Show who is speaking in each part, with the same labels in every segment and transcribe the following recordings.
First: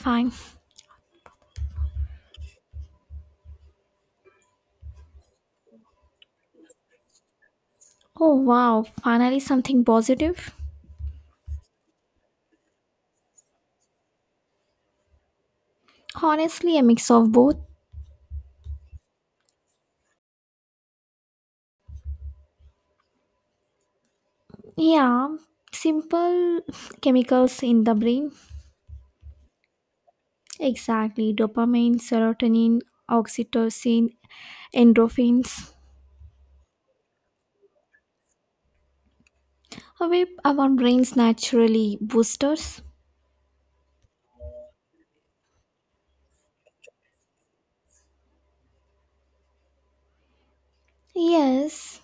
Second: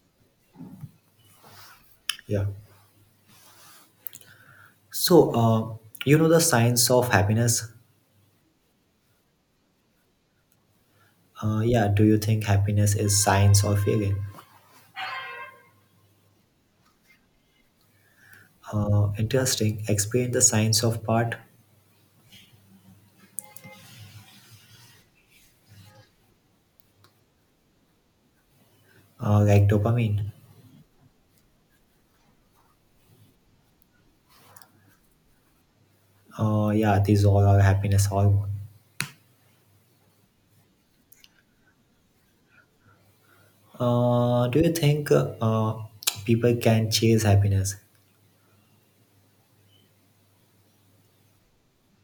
Speaker 1: Fine.
Speaker 2: Yeah. So, you know the science of happiness?
Speaker 1: Oh wow, finally something positive.
Speaker 2: Yeah. Do you think happiness is science or feeling?
Speaker 1: Honestly, a mix of both.
Speaker 2: Interesting. Explain the science of part,
Speaker 1: Yeah, simple chemicals in the brain.
Speaker 2: like dopamine.
Speaker 1: Exactly, dopamine, serotonin, oxytocin, endorphins.
Speaker 2: Yeah, these all are happiness hormone.
Speaker 1: Away our brains naturally boosters.
Speaker 2: Do you think people can chase happiness?
Speaker 1: Yes,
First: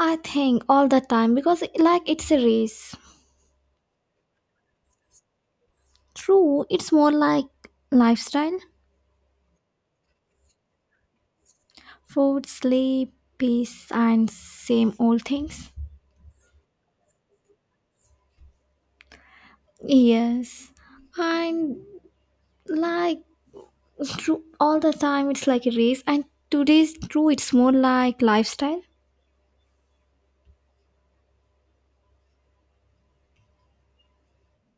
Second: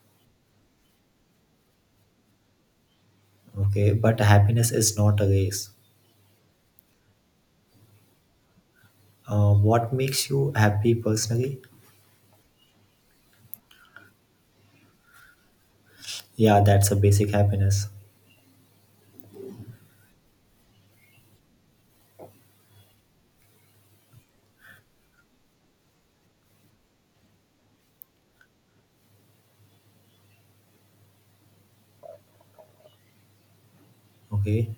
Speaker 1: I think all the time because like it's a race.
Speaker 2: Okay, but happiness is not a race.
Speaker 1: True, it's more like lifestyle,
Speaker 2: What makes you happy personally?
Speaker 1: food, sleep, peace, and same old things.
Speaker 2: Yeah, that's a basic happiness.
Speaker 1: Yes, and like true all the time, it's like a race. And today's true, it's more like lifestyle.
Speaker 2: Okay.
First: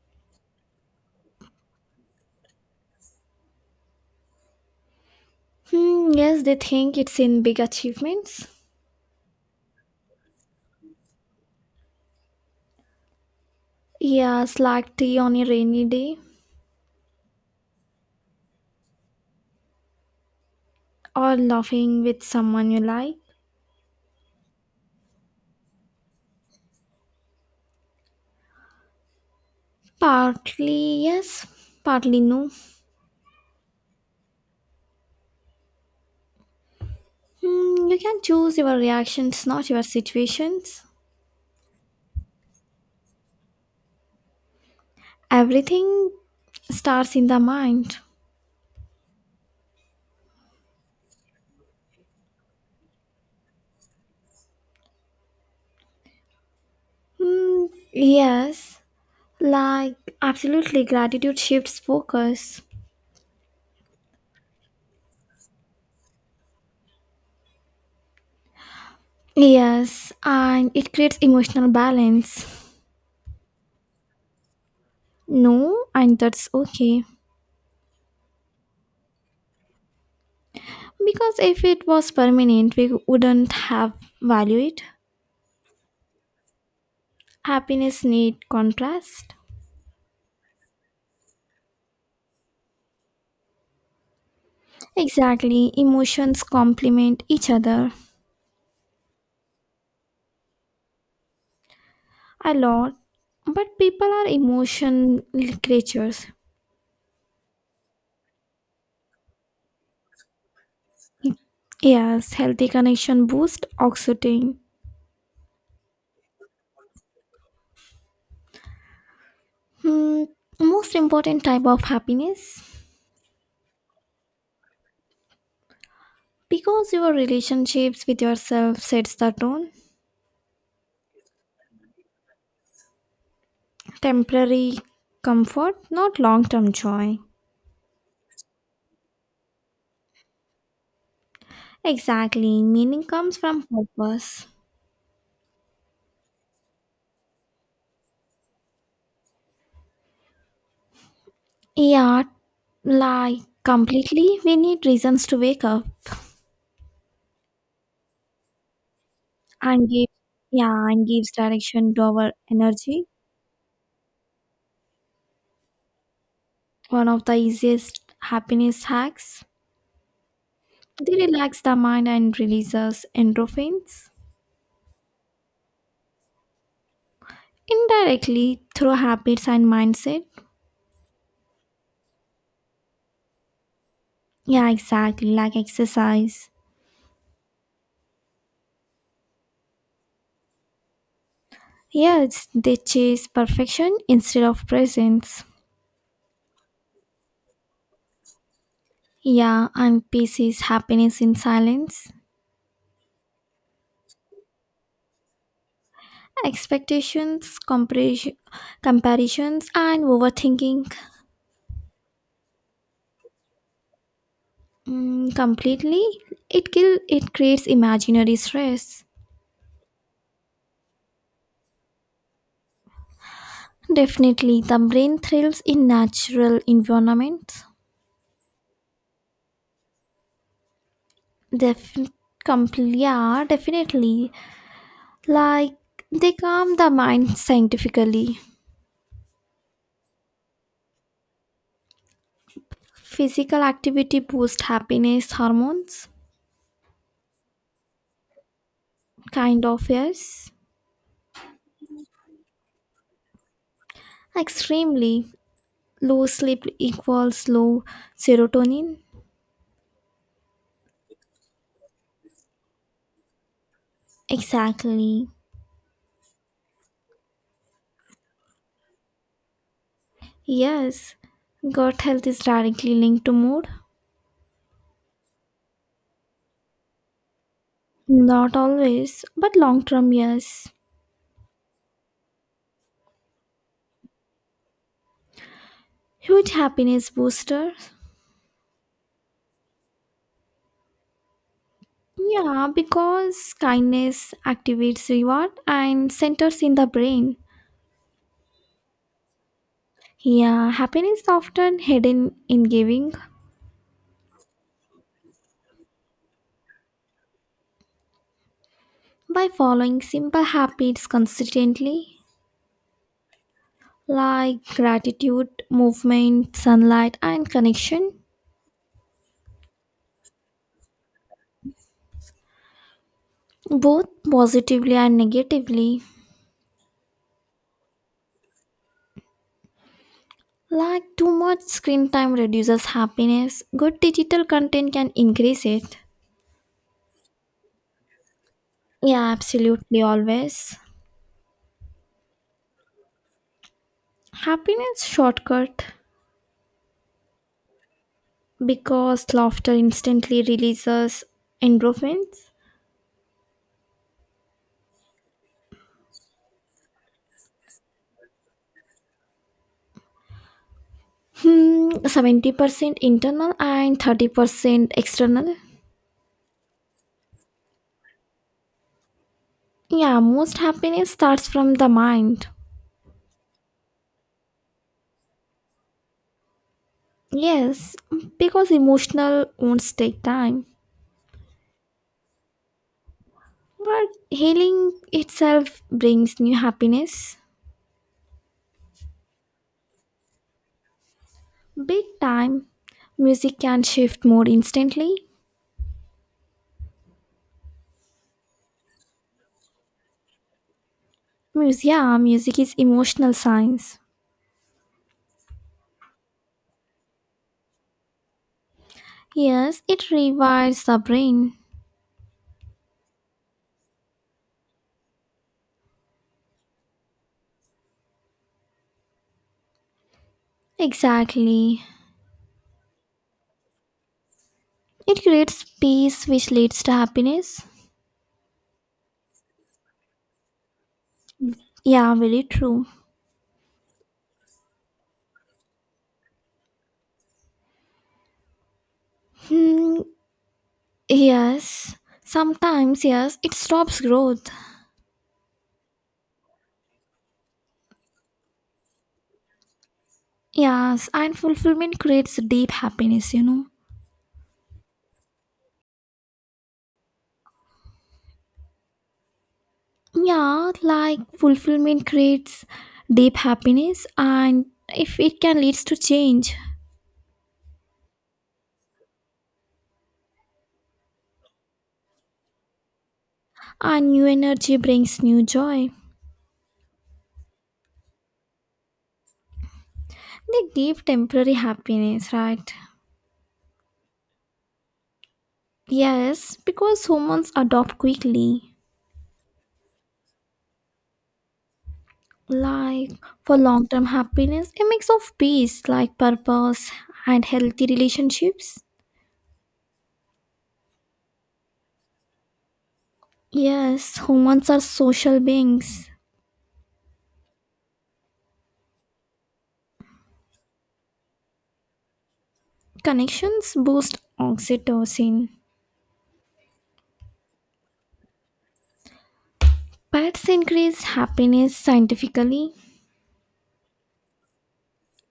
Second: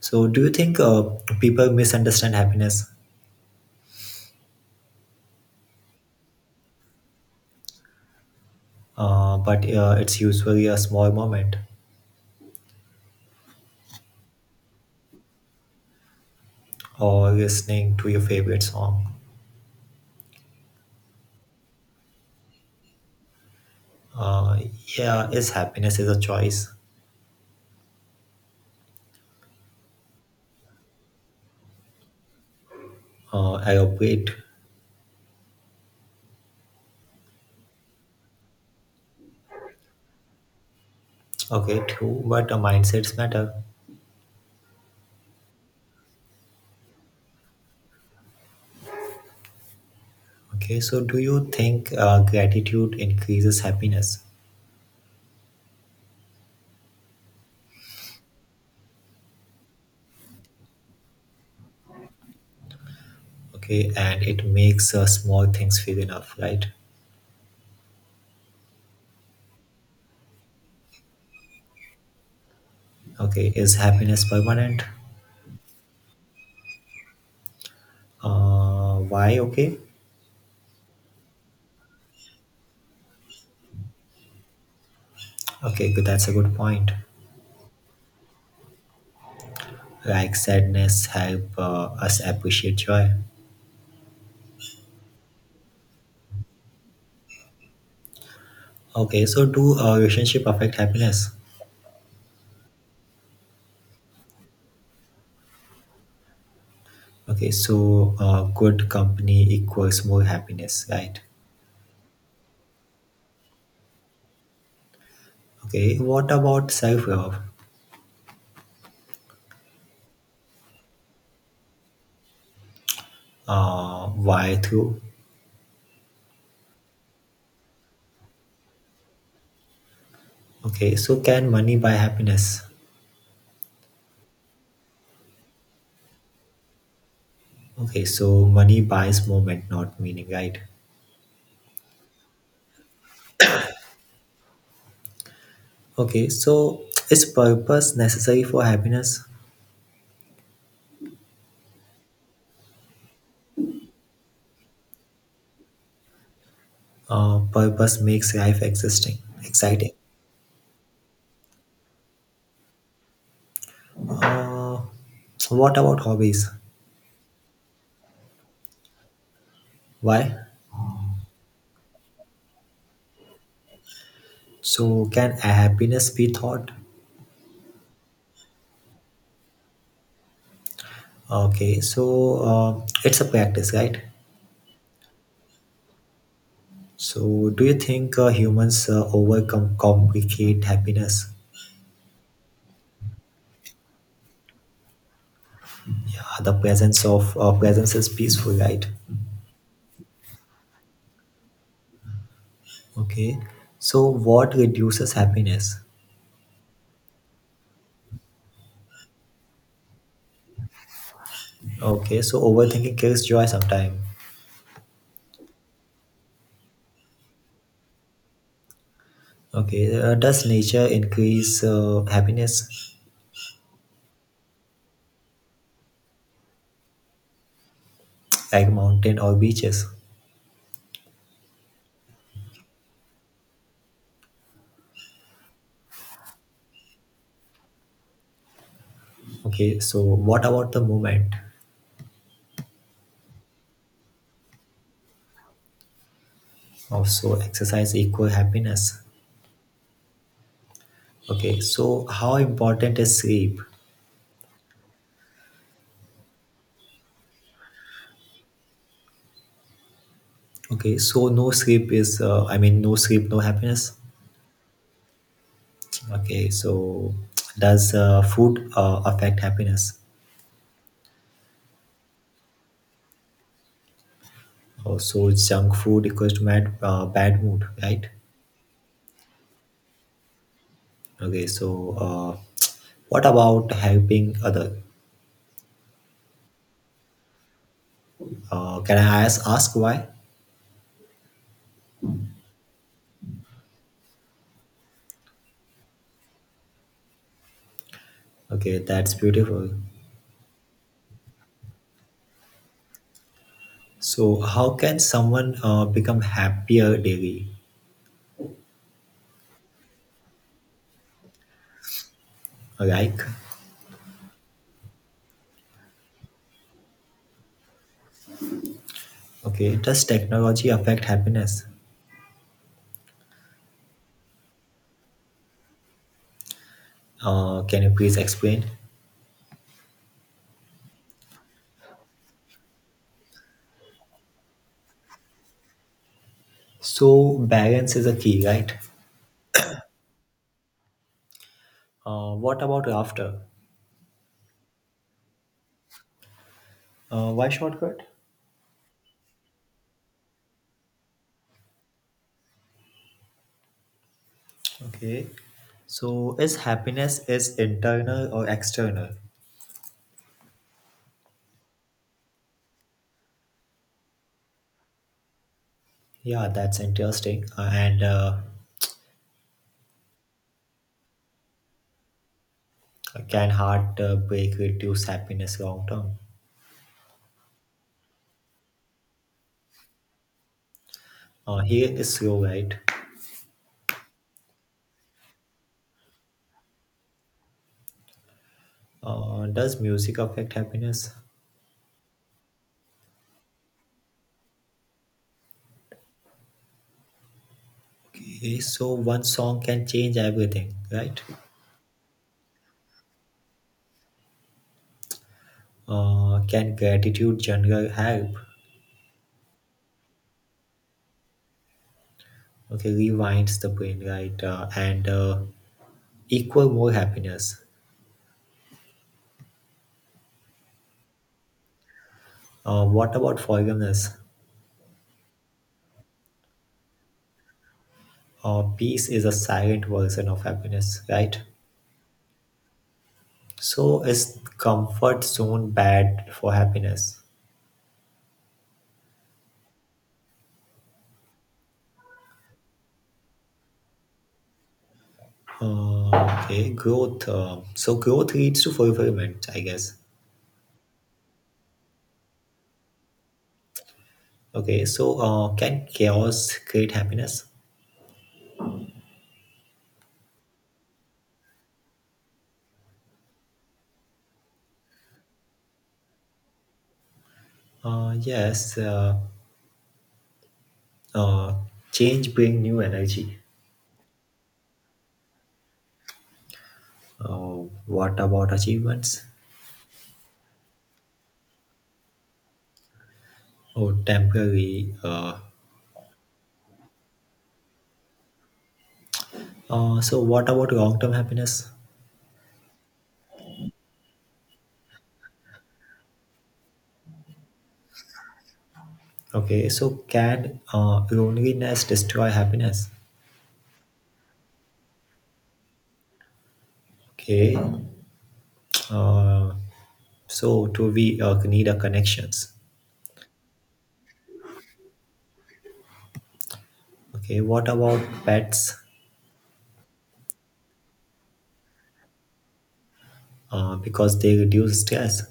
Speaker 2: So, do you think people misunderstand happiness?
Speaker 1: Yes, they think it's in big achievements.
Speaker 2: But it's usually a small moment
Speaker 1: Yes, like tea on a rainy day,
Speaker 2: or listening to your favorite song.
Speaker 1: or laughing with someone you like.
Speaker 2: Uh, yeah, is happiness is a choice.
Speaker 1: Partly yes, partly no.
Speaker 2: I operate.
Speaker 1: You can choose your reactions, not your situations.
Speaker 2: Okay, true, but mindsets matter.
Speaker 1: Everything starts in the mind.
Speaker 2: Okay, so do you think gratitude increases happiness?
Speaker 1: Hmm, yes. Like, absolutely, gratitude shifts focus.
Speaker 2: Okay, and it makes small things feel enough, right?
Speaker 1: Yes, and it creates emotional balance.
Speaker 2: Okay, is happiness permanent?
Speaker 1: No, and that's okay.
Speaker 2: Why? Okay,
Speaker 1: Because if it was permanent, we wouldn't have valued it.
Speaker 2: okay, good. That's a good point.
Speaker 1: Happiness need contrast.
Speaker 2: Like sadness help us appreciate joy.
Speaker 1: Exactly, emotions complement each other
Speaker 2: Okay, so do relationship affect happiness?
Speaker 1: a lot. But people are emotional creatures.
Speaker 2: Okay, so good company equals more happiness, right?
Speaker 1: Yes, healthy connection boost oxytocin.
Speaker 2: Okay, what about self love?
Speaker 1: Hmm, Most important type of happiness.
Speaker 2: Why through?
Speaker 1: Because your relationships with yourself sets the tone.
Speaker 2: Okay, so can money buy happiness?
Speaker 1: Temporary comfort, not long term joy.
Speaker 2: Okay, so money buys moment, not meaning, right?
Speaker 1: Exactly. Meaning comes from purpose.
Speaker 2: Okay, so is purpose necessary for happiness?
Speaker 1: Yeah, like completely, we need reasons to wake up
Speaker 2: Purpose makes life existing,
Speaker 1: and
Speaker 2: exciting.
Speaker 1: give yeah, and gives direction to our energy.
Speaker 2: Uh, what about hobbies?
Speaker 1: One of the easiest happiness hacks.
Speaker 2: Why?
Speaker 1: They relax the mind and releases endorphins
Speaker 2: So can happiness be thought?
Speaker 1: indirectly through habits and mindset.
Speaker 2: Okay, so it's a practice, right?
Speaker 1: Yeah, exactly, like exercise.
Speaker 2: So, do you think humans overcome complicate happiness?
Speaker 1: Yeah, it's, they chase perfection instead of presence.
Speaker 2: Yeah, the presence of presence is peaceful, right?
Speaker 1: Yeah, and peace is happiness in silence.
Speaker 2: Okay, so what reduces happiness?
Speaker 1: Expectations, comparison, comparisons, and overthinking
Speaker 2: Okay, so overthinking kills joy sometime.
Speaker 1: completely. It kill. It creates imaginary stress.
Speaker 2: Okay, does nature increase happiness
Speaker 1: Definitely, the brain thrives in natural environments.
Speaker 2: like mountain or beaches?
Speaker 1: Def, yeah, definitely. Like they calm the mind scientifically.
Speaker 2: Okay, so what about the movement?
Speaker 1: Physical activity boosts happiness hormones?
Speaker 2: Also, exercise equal happiness.
Speaker 1: Kind of, yes.
Speaker 2: Okay, so how important is sleep?
Speaker 1: Extremely. Low sleep equals low serotonin?
Speaker 2: Okay, so no sleep is, no sleep, no happiness.
Speaker 1: Exactly.
Speaker 2: Okay, so does food affect happiness?
Speaker 1: Yes. Gut health is directly linked to mood?
Speaker 2: Oh, so junk food equals to bad mood, right?
Speaker 1: Not always, but long term, yes.
Speaker 2: Okay, so what about helping other?
Speaker 1: Huge happiness booster?
Speaker 2: Can I ask why?
Speaker 1: Yeah, because kindness activates reward and centers in the brain.
Speaker 2: Okay, that's beautiful.
Speaker 1: Yeah, happiness is often hidden in giving.
Speaker 2: So how can someone become happier daily?
Speaker 1: By following simple habits consistently
Speaker 2: Like,
Speaker 1: like gratitude, movement, sunlight, and connection,
Speaker 2: okay, does technology affect happiness?
Speaker 1: both positively and negatively.
Speaker 2: Can you please explain?
Speaker 1: Like too much screen time reduces happiness, good digital content can increase it.
Speaker 2: So balance is a key, right?
Speaker 1: Yeah, absolutely, always.
Speaker 2: What about after?
Speaker 1: Happiness shortcut
Speaker 2: Why shortcut?
Speaker 1: because laughter instantly releases endorphins.
Speaker 2: Okay. So is happiness is internal or external?
Speaker 1: 70% internal and 30% external.
Speaker 2: Yeah, that's interesting. And
Speaker 1: Yeah, most happiness starts from the mind.
Speaker 2: Can heartbreak reduce happiness long term?
Speaker 1: Yes, because emotional wounds take time.
Speaker 2: Here is slow, right?
Speaker 1: But healing itself brings new happiness.
Speaker 2: Does music affect happiness?
Speaker 1: Big time. Music can shift more instantly.
Speaker 2: Okay, so one song can change everything, right?
Speaker 1: Music, yeah, music is emotional science.
Speaker 2: Can gratitude journal help?
Speaker 1: Yes, it rewires the brain.
Speaker 2: Okay, rewinds the brain, right? And Equal more happiness.
Speaker 1: Exactly.
Speaker 2: What about forgiveness?
Speaker 1: It creates peace which leads to happiness.
Speaker 2: Peace is a silent version of happiness, right?
Speaker 1: Yeah, very true.
Speaker 2: So is comfort zone bad for happiness?
Speaker 1: Hmm, yes. Sometimes, yes, it stops growth.
Speaker 2: Uh, okay, growth. So growth leads to fulfillment, I guess.
Speaker 1: Yes, and fulfillment creates deep happiness,
Speaker 2: Okay, so can chaos create happiness?
Speaker 1: Yeah, like fulfillment creates deep happiness, and if it can leads to change,
Speaker 2: Yes. Uh, Change bring new energy.
Speaker 1: and new energy brings new joy.
Speaker 2: What about achievements?
Speaker 1: They give temporary happiness, right?
Speaker 2: Oh, temporary.
Speaker 1: Yes, because humans adopt quickly.
Speaker 2: So what about long-term happiness?
Speaker 1: Like for long term happiness, a mix of peace, like purpose, and healthy relationships.
Speaker 2: Okay, so can loneliness destroy happiness?
Speaker 1: Yes, humans are social beings.
Speaker 2: Okay, uh, so do we need a connections?
Speaker 1: Connections boost oxytocin.
Speaker 2: Okay, what about pets?
Speaker 1: Pets increase happiness scientifically.
Speaker 2: Because they reduce stress.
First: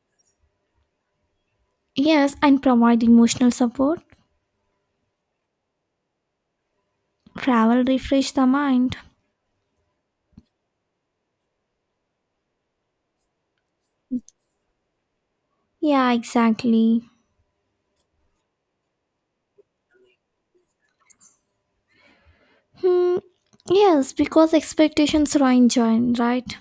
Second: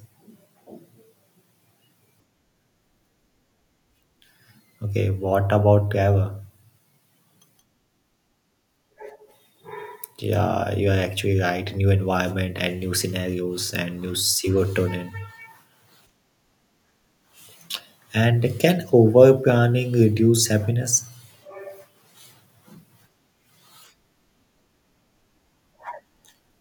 Speaker 1: Yes, and provide emotional support.
Speaker 2: Okay, what about travel?
Speaker 1: Travel refresh the mind.
Speaker 2: Yeah, you are actually right. New environment and new scenarios and new serotonin.
Speaker 1: Yeah, exactly.
Speaker 2: And can over planning reduce happiness?
Speaker 1: Hmm. Yes, because expectations are enjoyed, right?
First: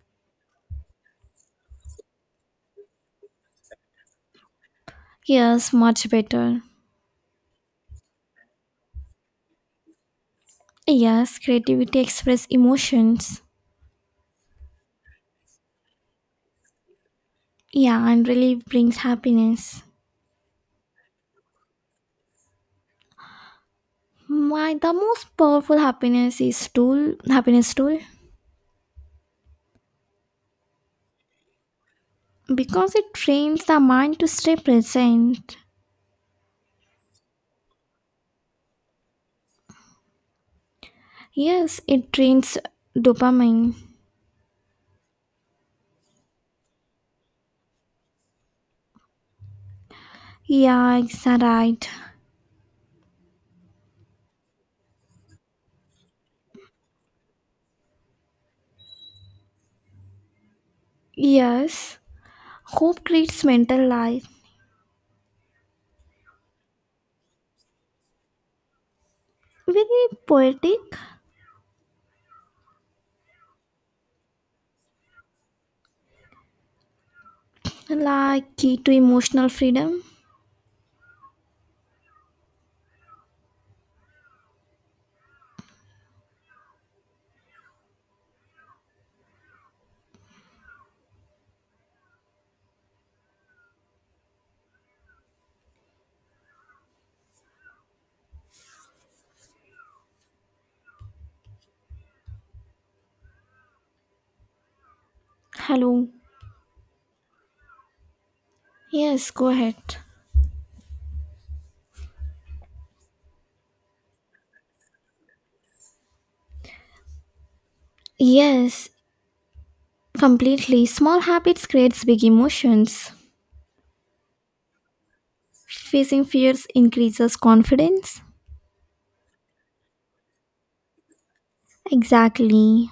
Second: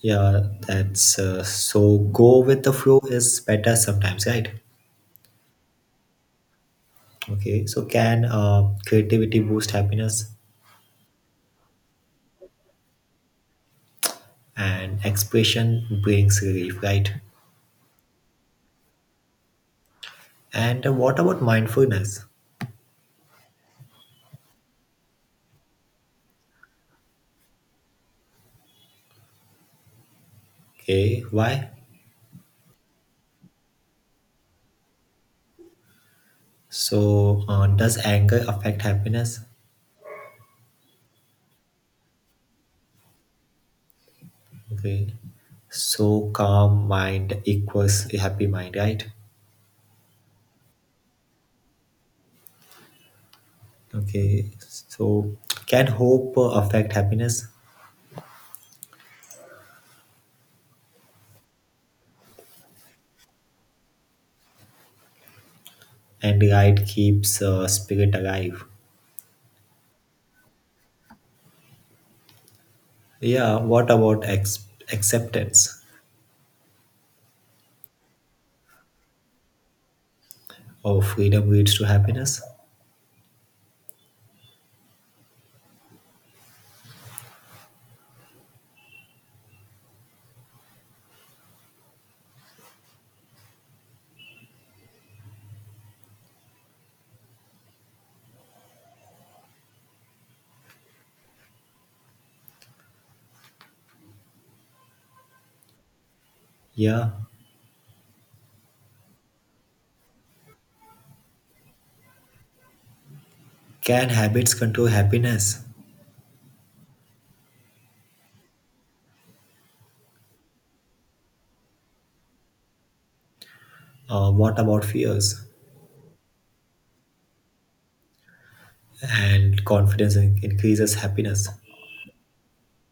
Speaker 2: Yeah, that's so. Go with the flow is better sometimes, right?
Speaker 1: Yes, much better.
Speaker 2: Okay, so can creativity boost happiness
Speaker 1: Yes, creativity express emotions.
Speaker 2: and expression brings relief, right?
Speaker 1: Yeah, and relief brings happiness.
Speaker 2: And what about mindfulness?
Speaker 1: My the most powerful happiness is tool happiness tool,
Speaker 2: Okay, why?
Speaker 1: because it trains the mind to stay present.
Speaker 2: So, does anger affect happiness?
Speaker 1: Yes, it drains dopamine.
Speaker 2: Okay, so calm mind equals a happy mind, right?
Speaker 1: Yeah, it's a right.
Speaker 2: Okay, so can hope affect happiness?
Speaker 1: Yes, hope creates mental life.
Speaker 2: And right keeps spirit alive.
Speaker 1: Very poetic,
Speaker 2: Yeah, what about acceptance?
Speaker 1: like key to emotional freedom.
Speaker 2: Or freedom leads to happiness?
Speaker 1: Hello.
Speaker 2: Yeah,
Speaker 1: Yes, go ahead.
Speaker 2: can habits control happiness?
Speaker 1: Yes, completely. Small habits creates big emotions.
Speaker 2: What about fears?
Speaker 1: Facing fears increases confidence.
Speaker 2: And confidence increases happiness.
Speaker 1: Exactly.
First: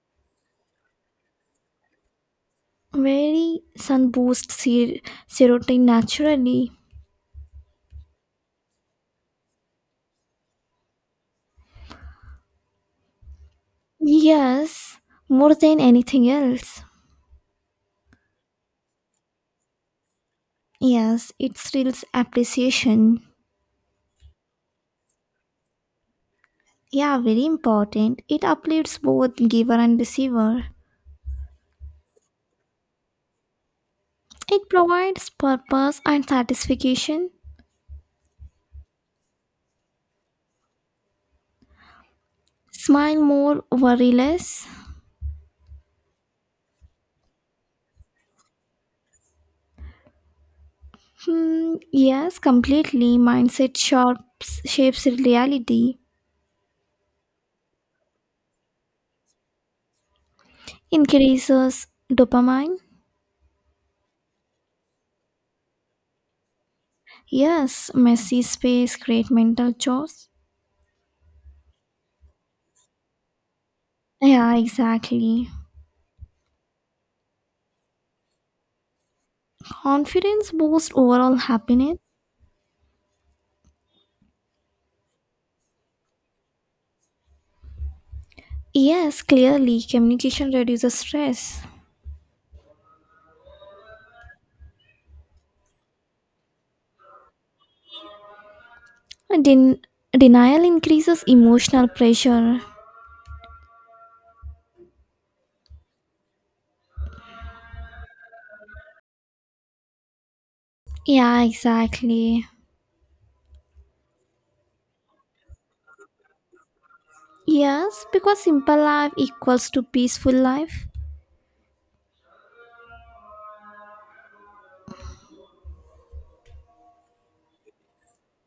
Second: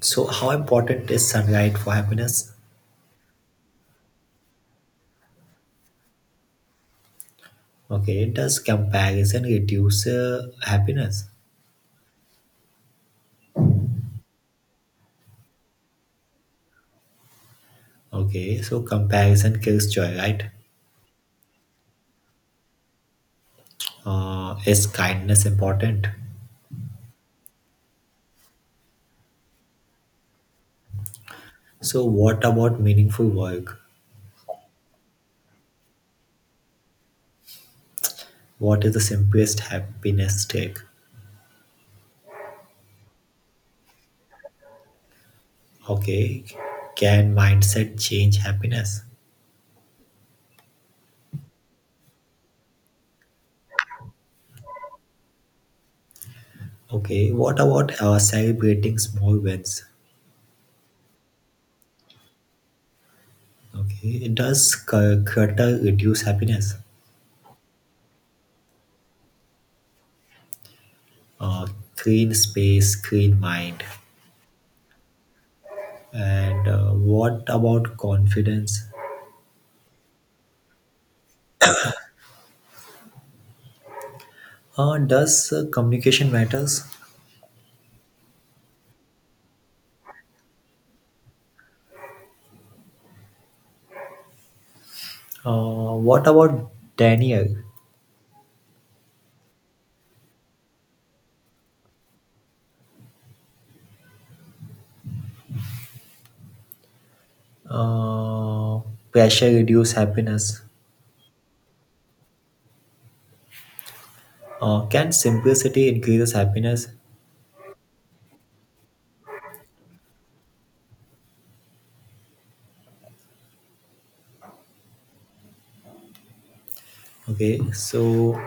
Speaker 2: So, how important is sunlight for happiness?
Speaker 1: Very sun boosts serotonin naturally.
Speaker 2: Okay, does comparison reduce happiness?
Speaker 1: Yes, more than anything else.
Speaker 2: Okay, so comparison kills joy, right?
Speaker 1: Yes, it steals appreciation.
Speaker 2: Is kindness important?
Speaker 1: Yeah, very important. It uplifts both giver and receiver.
Speaker 2: So, what about meaningful work?
Speaker 1: It provides purpose and satisfaction.
Speaker 2: What is the simplest happiness trick?
Speaker 1: Smile more, worry less.
Speaker 2: Okay, can mindset change happiness?
Speaker 1: Yes, completely. Mindset sharps, shapes reality.
Speaker 2: Okay, what about celebrating small wins?
Speaker 1: Increases dopamine.
Speaker 2: Okay, does clutter reduce happiness?
Speaker 1: Yes, messy space, create mental chores.
Speaker 2: Uh, Clean space, clean mind.
Speaker 1: Yeah, exactly.
Speaker 2: And what about confidence?
Speaker 1: Confidence boosts overall happiness.
Speaker 2: Does communication matters?
Speaker 1: Yes, clearly, communication reduces stress.
Speaker 2: What about Daniel?
Speaker 1: And denial increases emotional pressure.
Speaker 2: Uh, Pressure reduce happiness.
Speaker 1: Yeah, exactly.
Speaker 2: Can simplicity increases happiness?
Speaker 1: Yes, because simple life equals to peaceful life.
Speaker 2: Okay, so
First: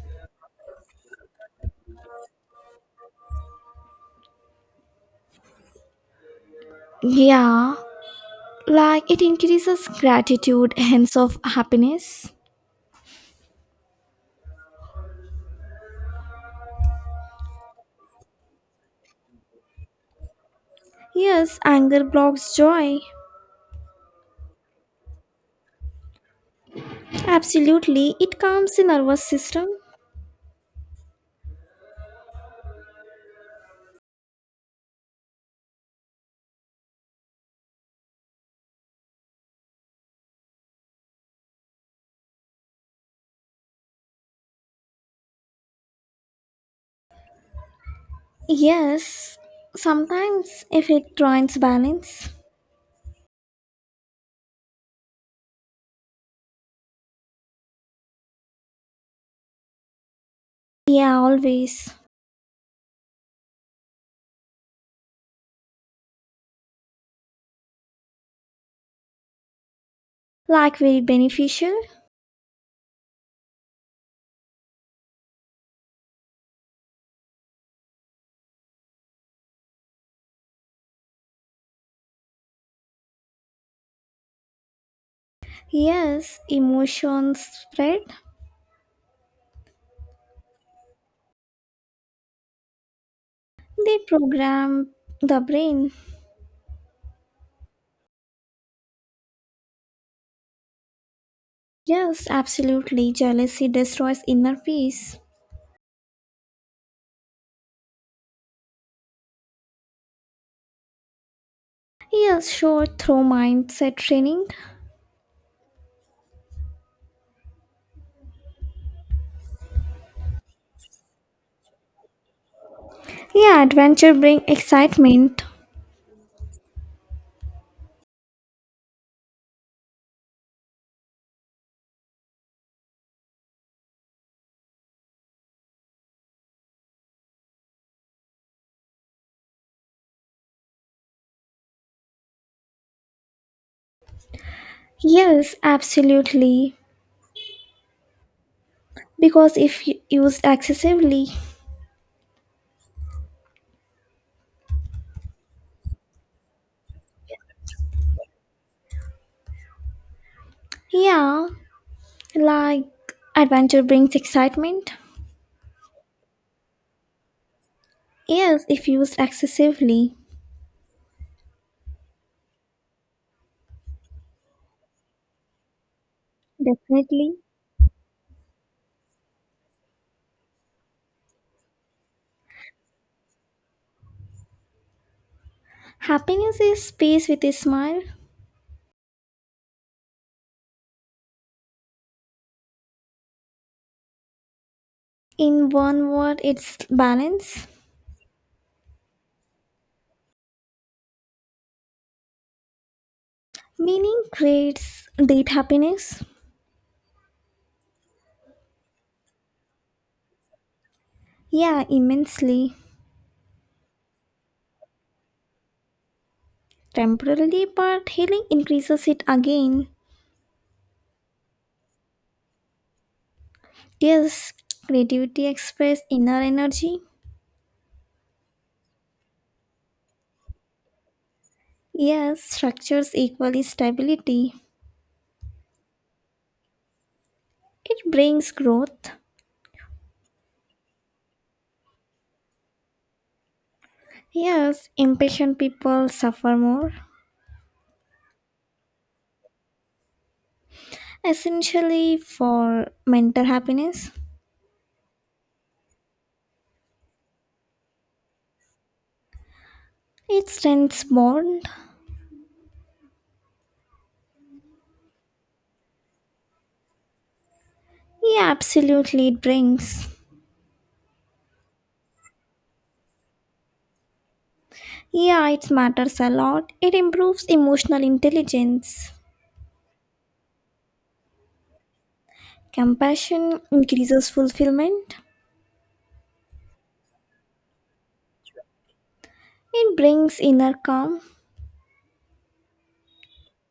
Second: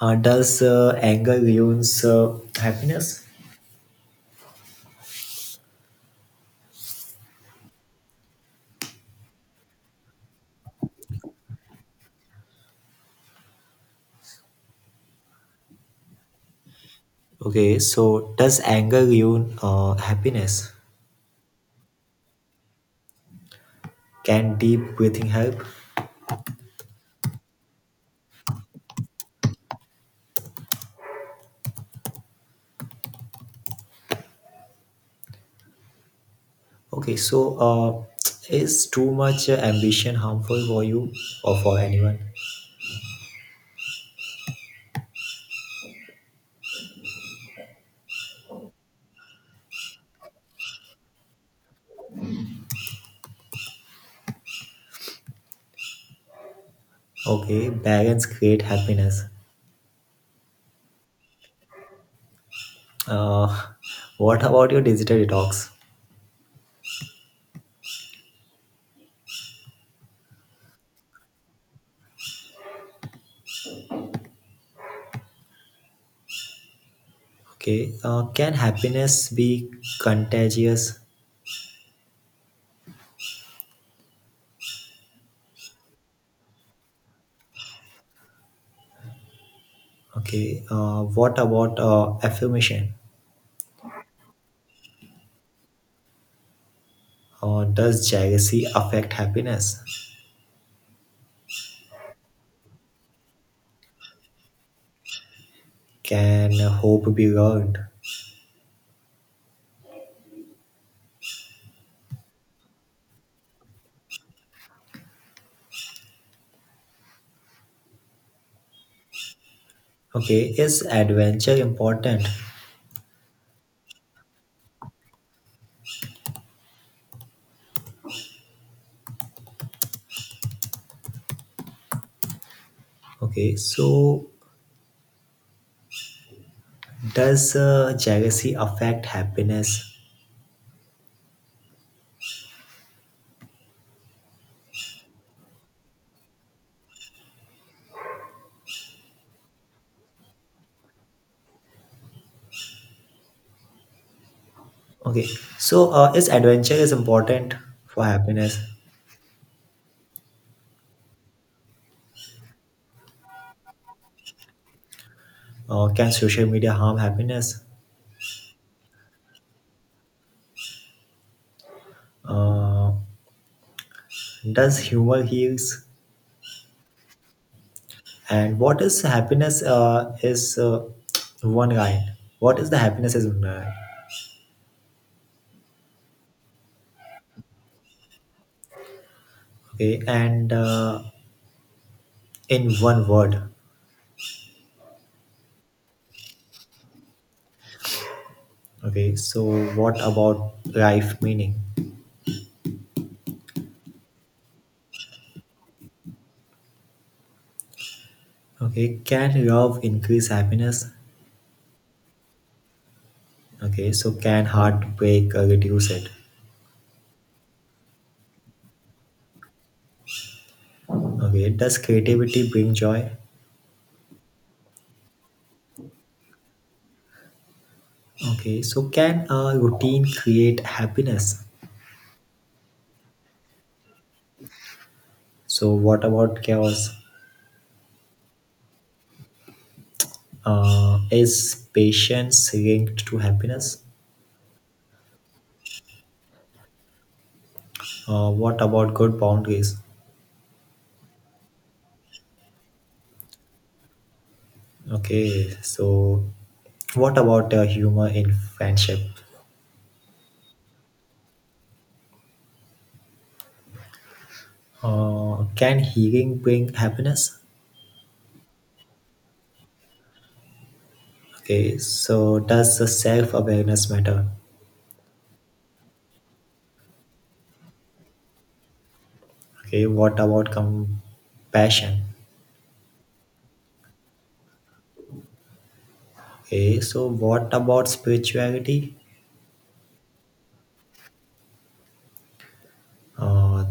Speaker 2: does anger ruins happiness?
Speaker 1: Yeah, like it increases gratitude, hence of happiness.
Speaker 2: Okay, so does anger ruin happiness?
Speaker 1: Yes, anger blocks joy.
Speaker 2: Can deep breathing help?
Speaker 1: Absolutely, it calms the nervous system.
Speaker 2: Okay, so is too much ambition harmful for you or for anyone?
Speaker 1: Yes, sometimes if it joins balance.
Speaker 2: Okay, balance create happiness.
Speaker 1: Yeah, always.
Speaker 2: Uh, what about your digital detox?
Speaker 1: Like very beneficial.
Speaker 2: Okay, can happiness be contagious?
Speaker 1: Yes, emotions spread.
Speaker 2: Okay, what about affirmation?
Speaker 1: They program the brain.
Speaker 2: Does jealousy affect happiness?
Speaker 1: Yes, absolutely. Jealousy destroys inner peace.
Speaker 2: Can hope be learned?
Speaker 1: Yes, sure. Through mindset training.
Speaker 2: Okay, is adventure important?
Speaker 1: Yeah, adventure brings excitement.
Speaker 2: Okay, so does jealousy affect happiness?
Speaker 1: Yes, absolutely. Because if used excessively,
Speaker 2: Okay, so is adventure is important for happiness?
Speaker 1: yeah, like adventure brings excitement.
Speaker 2: Can social media harm happiness?
Speaker 1: Yes, if used excessively,
Speaker 2: uh, does humor heals?
Speaker 1: definitely.
Speaker 2: And what is happiness is one line, what is the happiness is one line?
Speaker 1: Happiness is peace with a smile.
Speaker 2: Okay, and in one word?
Speaker 1: In one word, it's balance.
Speaker 2: Okay, so what about life meaning?
Speaker 1: Meaning creates date happiness?
Speaker 2: Okay, can love increase happiness?
Speaker 1: Yeah, immensely.
Speaker 2: Okay, so can heartbreak reduce it?
Speaker 1: Temporarily, but healing increases it again.
Speaker 2: Okay, does creativity bring joy?
Speaker 1: Yes, creativity expresses inner energy.
Speaker 2: Okay, so can a routine create happiness?
Speaker 1: Yes, structures equally stability.
Speaker 2: So, what about chaos?
Speaker 1: It brings growth.
Speaker 2: Is patience linked to happiness?
Speaker 1: Yes, impatient people suffer more.
Speaker 2: What about good boundaries?
Speaker 1: Essentially, for mental happiness,
Speaker 2: Okay, so what about humor in friendship?
Speaker 1: it strengthens bond.
Speaker 2: Can healing bring happiness?
Speaker 1: Yeah, absolutely, it brings.
Speaker 2: Okay, so does the self awareness matter?
Speaker 1: Yeah, it matters a lot. It improves emotional intelligence.
Speaker 2: Okay, what about compassion?
Speaker 1: Compassion increases fulfillment.
Speaker 2: Okay, so what about spirituality?
Speaker 1: It brings inner calm.
Speaker 2: uh,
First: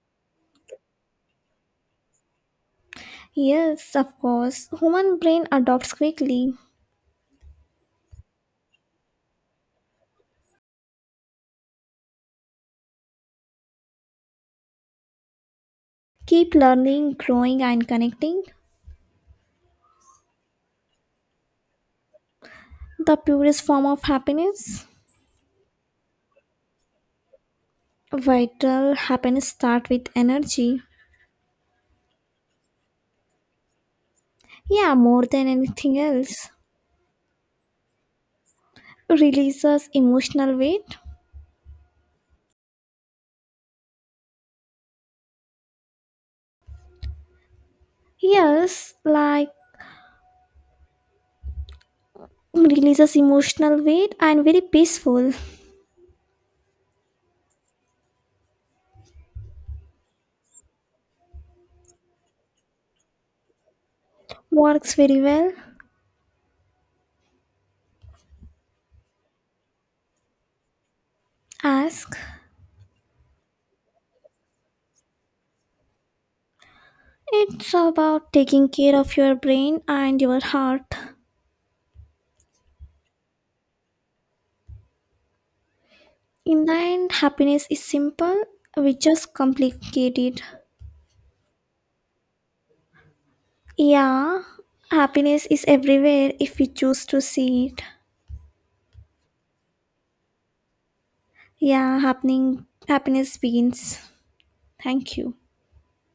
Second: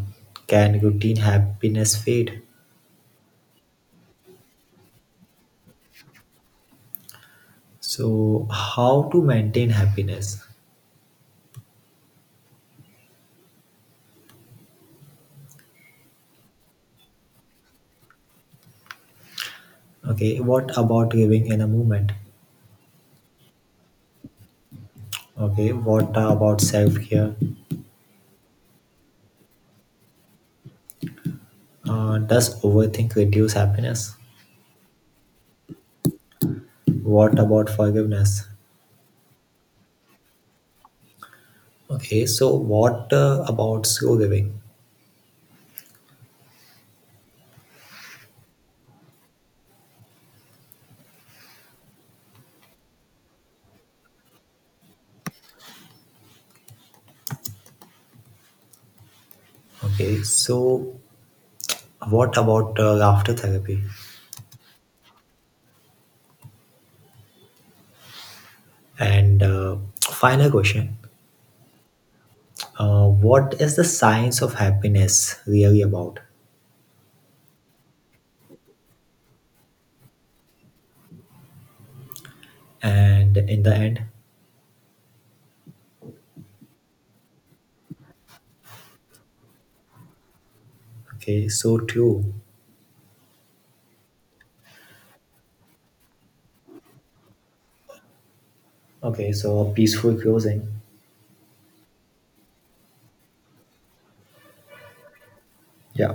Speaker 2: can routine happiness fade?
Speaker 1: Yes, of course. Human brain adopts quickly.
Speaker 2: So how to maintain happiness?
Speaker 1: Keep learning, growing and connecting.
Speaker 2: Okay, what about living in a moment?
Speaker 1: The purest form of happiness.
Speaker 2: Okay, what about self-care?
Speaker 1: Vital happiness start with energy.
Speaker 2: Does overthink reduce happiness?
Speaker 1: Yeah, more than anything else.
Speaker 2: What about forgiveness?
Speaker 1: Releases emotional weight.
Speaker 2: Okay, so what about slow living?
Speaker 1: Yes, like releases emotional weight and very peaceful.
Speaker 2: Okay, so what about laughter therapy?
Speaker 1: Works very well.
Speaker 2: And final question.
Speaker 1: Ask.
Speaker 2: What is the science of happiness really about?
Speaker 1: It's about taking care of your brain and your heart.
Speaker 2: And in the end.
Speaker 1: In the end, happiness is simple, we just complicate it.
Speaker 2: Okay, so true.
Speaker 1: Yeah, happiness is everywhere if we choose to see it.
Speaker 2: Okay, so peaceful closing.
Speaker 1: Yeah, happening happiness begins. Thank you.
Speaker 2: Yeah.